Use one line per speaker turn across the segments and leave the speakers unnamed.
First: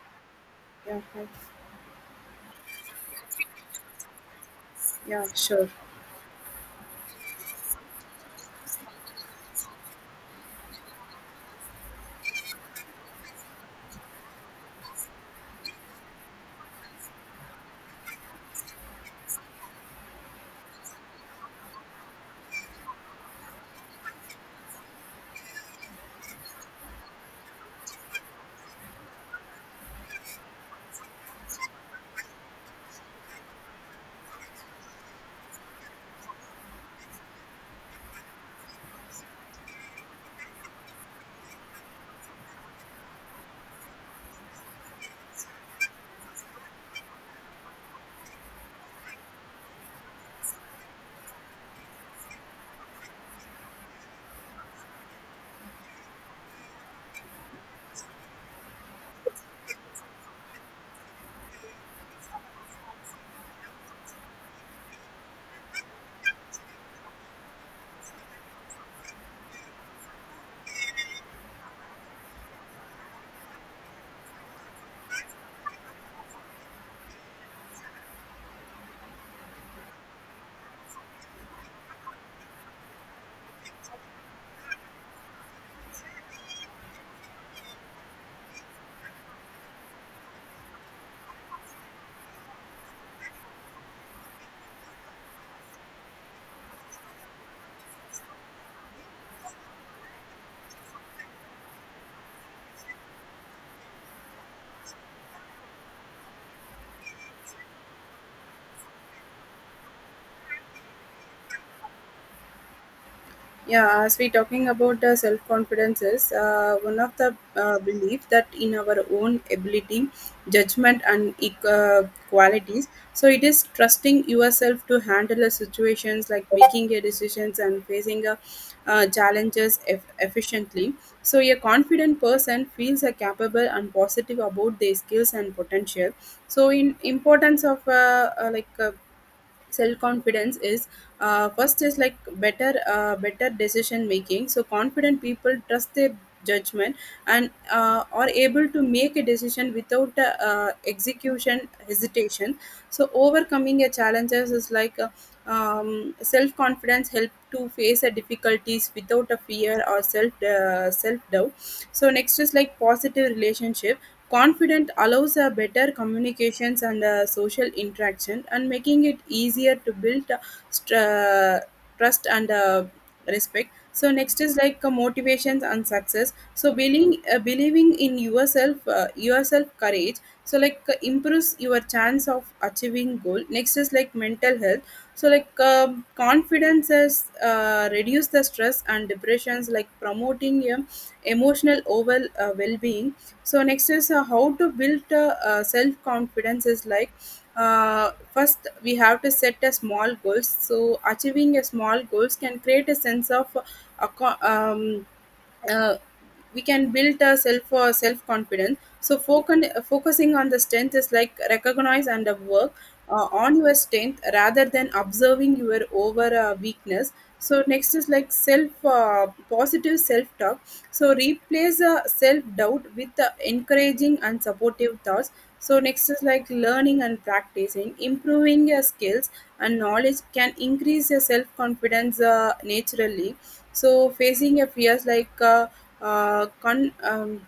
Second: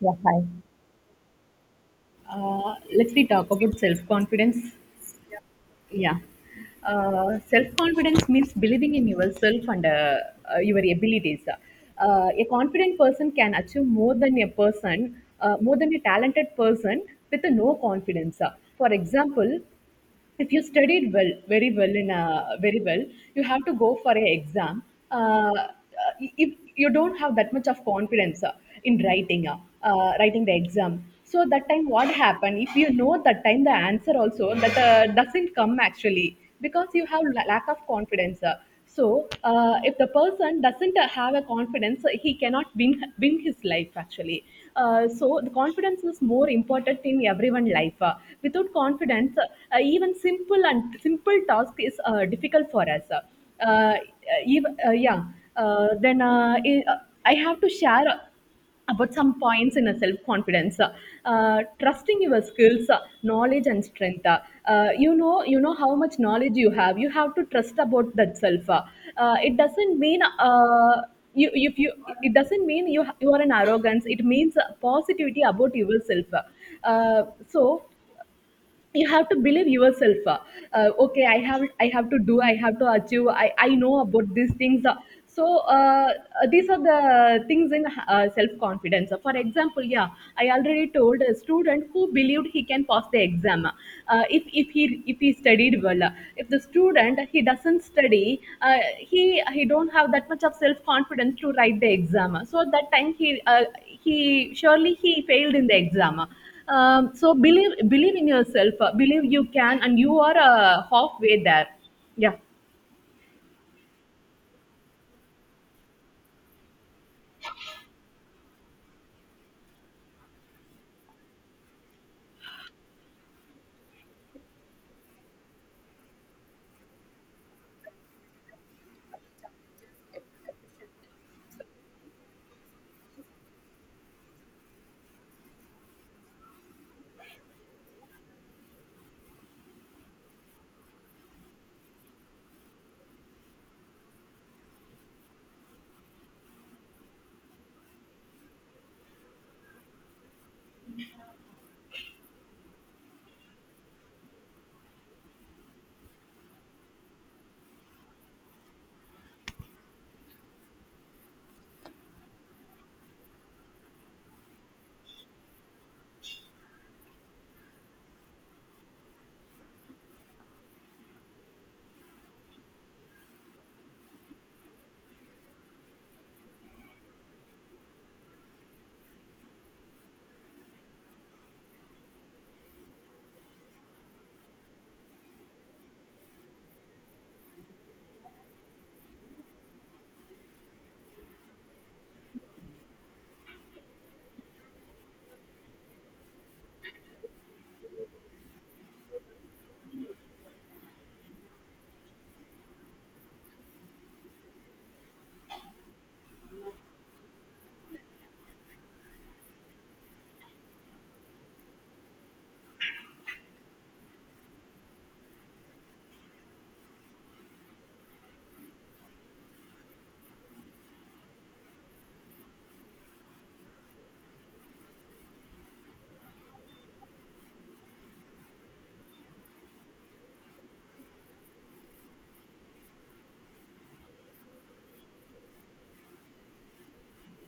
Yeah, hi.
Yeah, hi.
Let we talk about self confidence.
Yeah, sure.
Yeah. Self confidence means believing in yourself and your abilities. A confident person can achieve more than a more than a talented person with a no confidence. For example, if you studied well very well in a very well you have to go for an exam uh, uh, if you don't have that much of confidence in writing writing the exam, so that time what happened, if you know that time the answer also that doesn't come actually because you have lack of confidence So if the person doesn't have a confidence he cannot win his life actually. So the confidence is more important in everyone life. Without confidence, even simple and simple task is difficult for us. If, yeah. Then I have to share about some points in a self confidence, trusting your skills, knowledge and strength. You know how much knowledge you have, you have to trust about that self it doesn't mean you if you it doesn't mean you are an arrogance, it means positivity about yourself. So you have to believe yourself. Okay, I have to do, I have to achieve, I know about these things. So uh, these are the things in self confidence. For example, yeah, I already told, a student who believed he can pass the exam if he studied well. If the student he doesn't study, uh, he he don't have that much of self confidence to write the exam, so at that time he surely he failed in the exam. So believe in yourself, believe you can and you are halfway there. Yeah.
Yeah, as we talking about the self-confidence is one of the belief that in our own ability, judgment, and qualities. So it is trusting yourself to handle the situations like making your decisions and facing efficiently. So a confident person feels a capable and positive about their skills and potential. So in importance of like self-confidence is first is like better decision making, so confident people trust their judgment and are able to make a decision without execution hesitation. So overcoming a challenges is like self-confidence help to face a difficulties without a fear or self-doubt. So next is like positive relationships. Confident allows a better communications and social interaction and making it easier to build str- uh, trust and respect. So next is like motivations and success. So believing in yourself, yourself courage. So like improves your chance of achieving goal. Next is like mental health. So like confidence is reduce the stress and depressions. Like promoting emotional overall well being. So next is how to build self confidence is like first we have to set a small goals, so achieving a small goals can create a sense of aco- um, uh, we can build a self confidence. So focusing on the strength is like recognize and work on your strength rather than observing your over weakness. So next is like self positive self talk. So replace self doubt with encouraging and supportive thoughts. So next is like learning and practicing improving your skills and knowledge can increase your self confidence naturally. So facing a fears like uh, con- um,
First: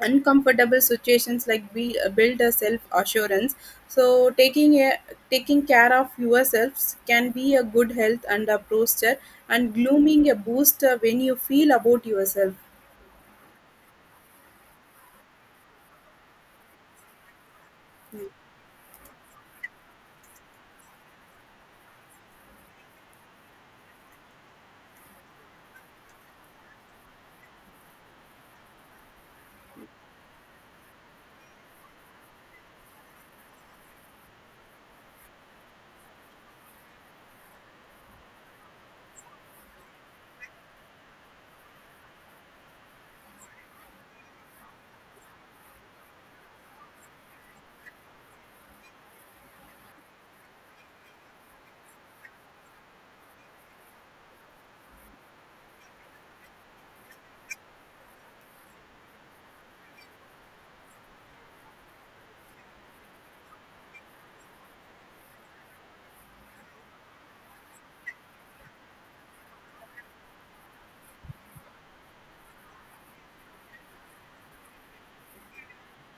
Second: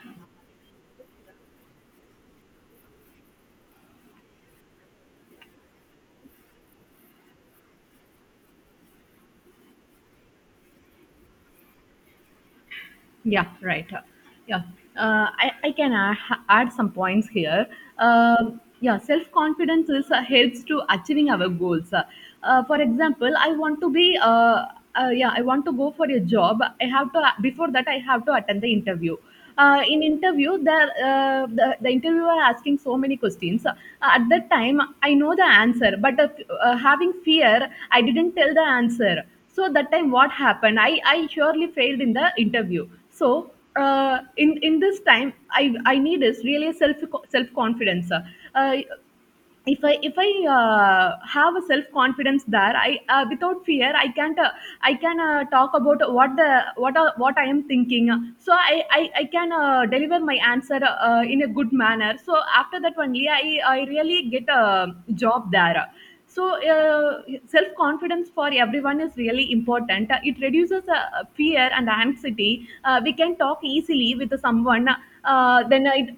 uncomfortable situations like build a self assurance. So taking care of yourselves can be a good health and a posture, and glooming a boost when you feel about yourself.
Yeah, right. Yeah, I can add some points here. Yeah, self confidence is helps to achieving our goals. For example, I want to be, yeah, I want to go for a job. I have to before that I have to attend the interview. In interview, the interviewer asking so many questions. At that time, I know the answer, but having fear, I didn't tell the answer. So that time, what happened? I surely failed in the interview. So in this time I need is really self confidence. uh, if I have a self confidence there, I without fear I can't I can talk about what the what I am thinking. So I can deliver my answer in a good manner, so after that only I really get a job there. So uh, self confidence for everyone is really important. It reduces fear and anxiety. We can talk easily with someone. Then it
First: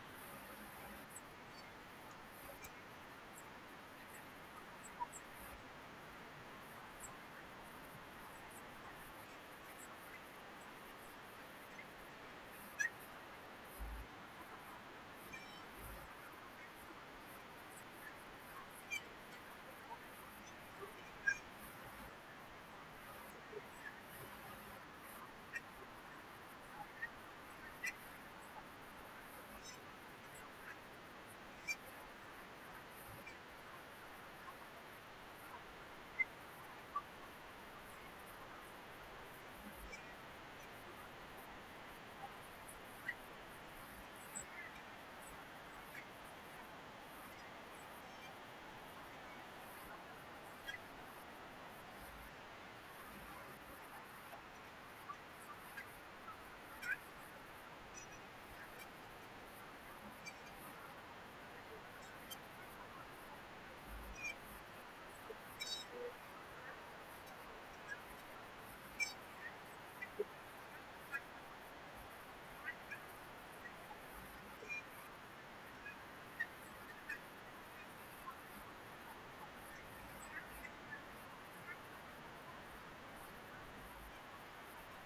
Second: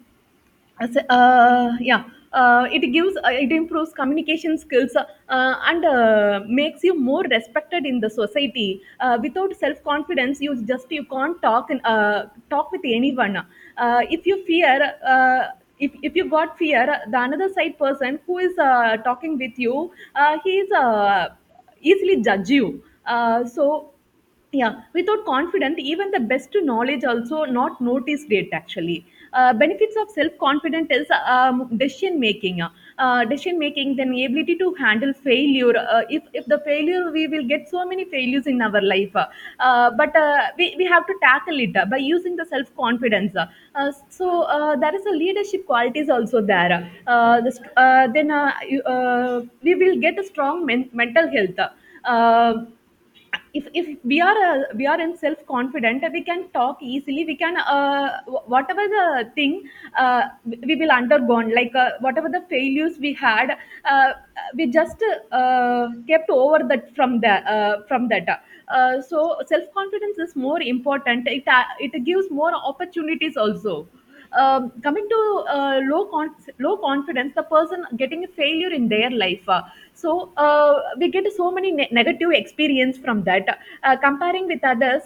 as yeah, it improves communication skills, and makes you more respected in the society. Without self confidence you just you can't talk and talk with anyone. If you got fear, the another side person who is talking with you, he is easily judge you. So yeah, without confidence, even the best knowledge also not noticed it actually. Benefits of self confidence is, decision making. Decision making, then ability to handle failure. If the failure, we will get so many failures in our life, but we have to tackle it by using the self confidence. There is a leadership qualities also there, then we will get a strong mental health. Uh, if we are we are in self confident, we can talk easily, we can whatever the thing, uh, we will undergone, like whatever the failures we had, uh, we just kept over that from the from that. So self confidence is more important, it it gives more opportunities also. Coming to uh, low con low confidence, the person getting a failure in their life. So we get so many negative experience from that. Uh, comparing with others,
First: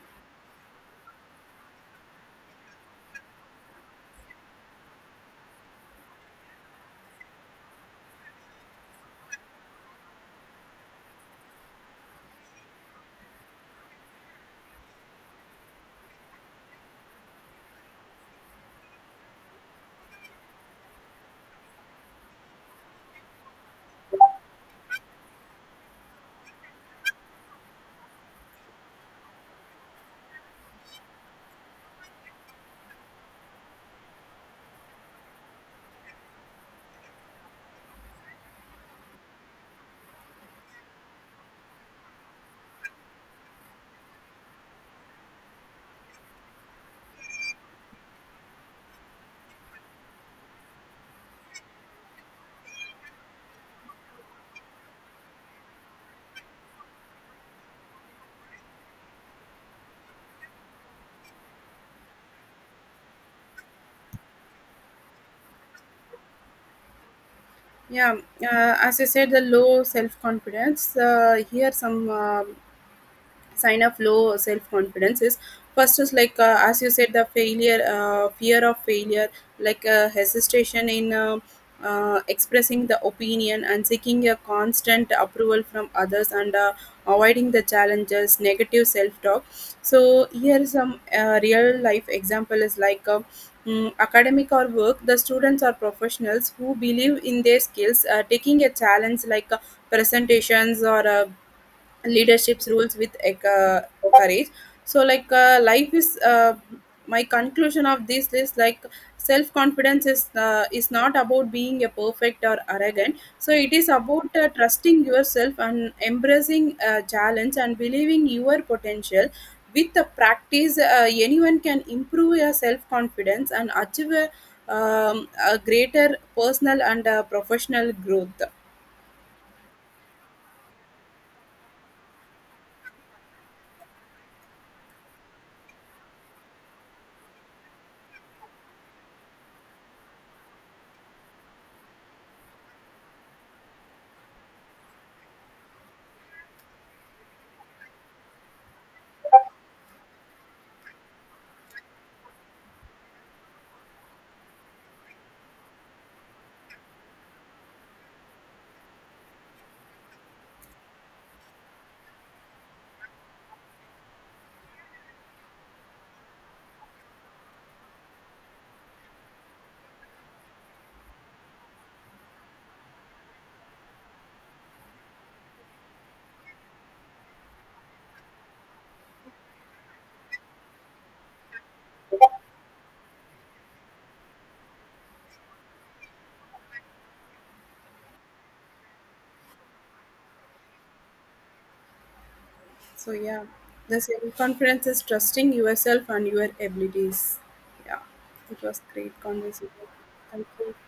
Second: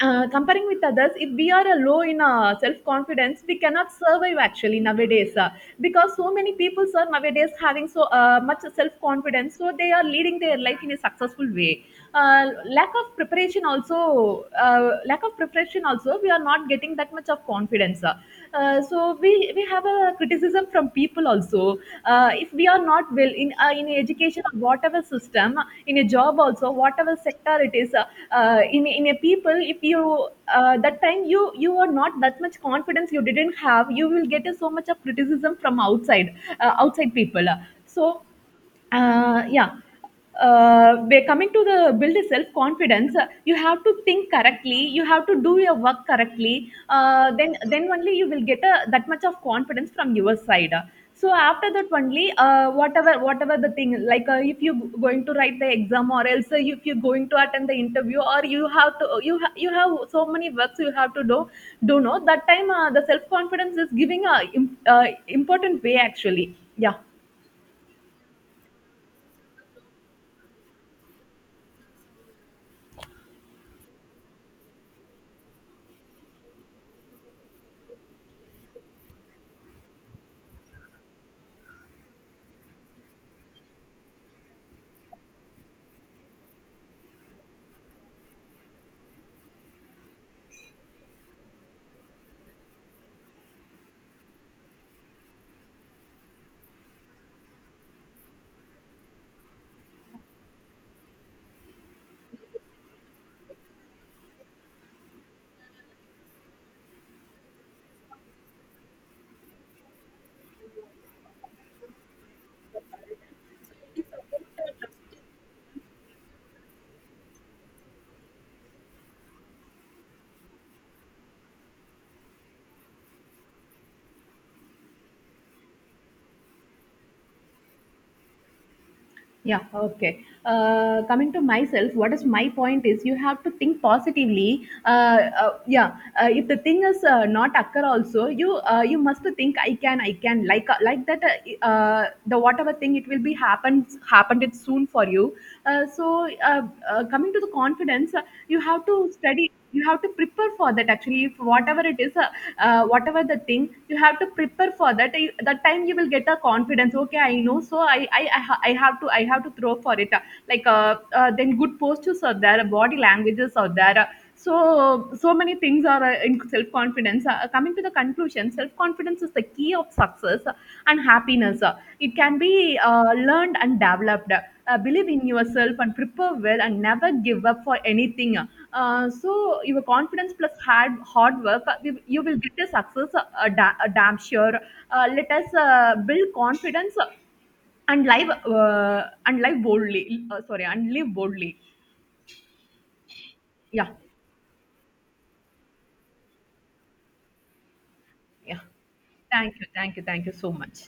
comparing with others, if we are low in self-confidence, we cannot survive actually nowadays. Because so many people are nowadays having so much self-confidence, so they are leading their life in a successful way. Lack of preparation also, we are not getting that much of confidence. So we have a criticism from people also, if we are not well in education or whatever system, in a job also, whatever sector it is. Uh, in a people if you that time you you are not that much confidence, you didn't have, you will get a so much of criticism from outside people. So yeah, we're coming to the build a self confidence. You have to think correctly, you have to do your work correctly, then only you will get a, that much of confidence from your side. So after that only, whatever whatever the thing, like if you going to write the exam, or else if you're going to attend the interview, or you have to you have so many works you have to do. Do know that time the self confidence is giving a important way actually. Yeah.
Yeah, as I said, the low self confidence. Here some. Sign of low self confidence is first is like as you said, the failure fear of failure, like hesitation in expressing the opinion and seeking a constant approval from others and avoiding the challenges, negative self talk. So here some real life example is like academic or work, the students or professionals who believe in their skills taking a challenge like presentations or leadership's rules with courage. So like life is my conclusion of this is like self confidence is not about being a perfect or arrogant, so it is about trusting yourself and embracing challenge and believing your potential. With the practice, anyone can improve your self confidence and achieve a greater personal and professional growth.
Yeah, okay. Coming to myself, what is my point is, you have to think positively. Yeah, if the thing is not occur also, you must think I can, I can, like that. The whatever thing, it will be happens happened it soon for you. Uh, so uh, coming to the confidence, you have to study. You have to prepare for that actually. If whatever it is, whatever the thing, you have to prepare for that. That time you will get a confidence, okay, I know, so I have to I have to throw for it. Like then good postures are there, body languages are there. So so many things are in self confidence. Coming to the conclusion, self confidence is the key of success and happiness. It can be learned and developed. Believe in yourself and prepare well and never give up for anything. So your confidence plus hard work, you you will get a success, damn sure. Let us build confidence and live boldly sorry and live boldly.
So yeah,
Yeah.
the self-confidence is trusting yourself and your abilities. Yeah, it
Yeah.
was great
thank you
conversation.
thank you thank you
Thank
so
you.
much.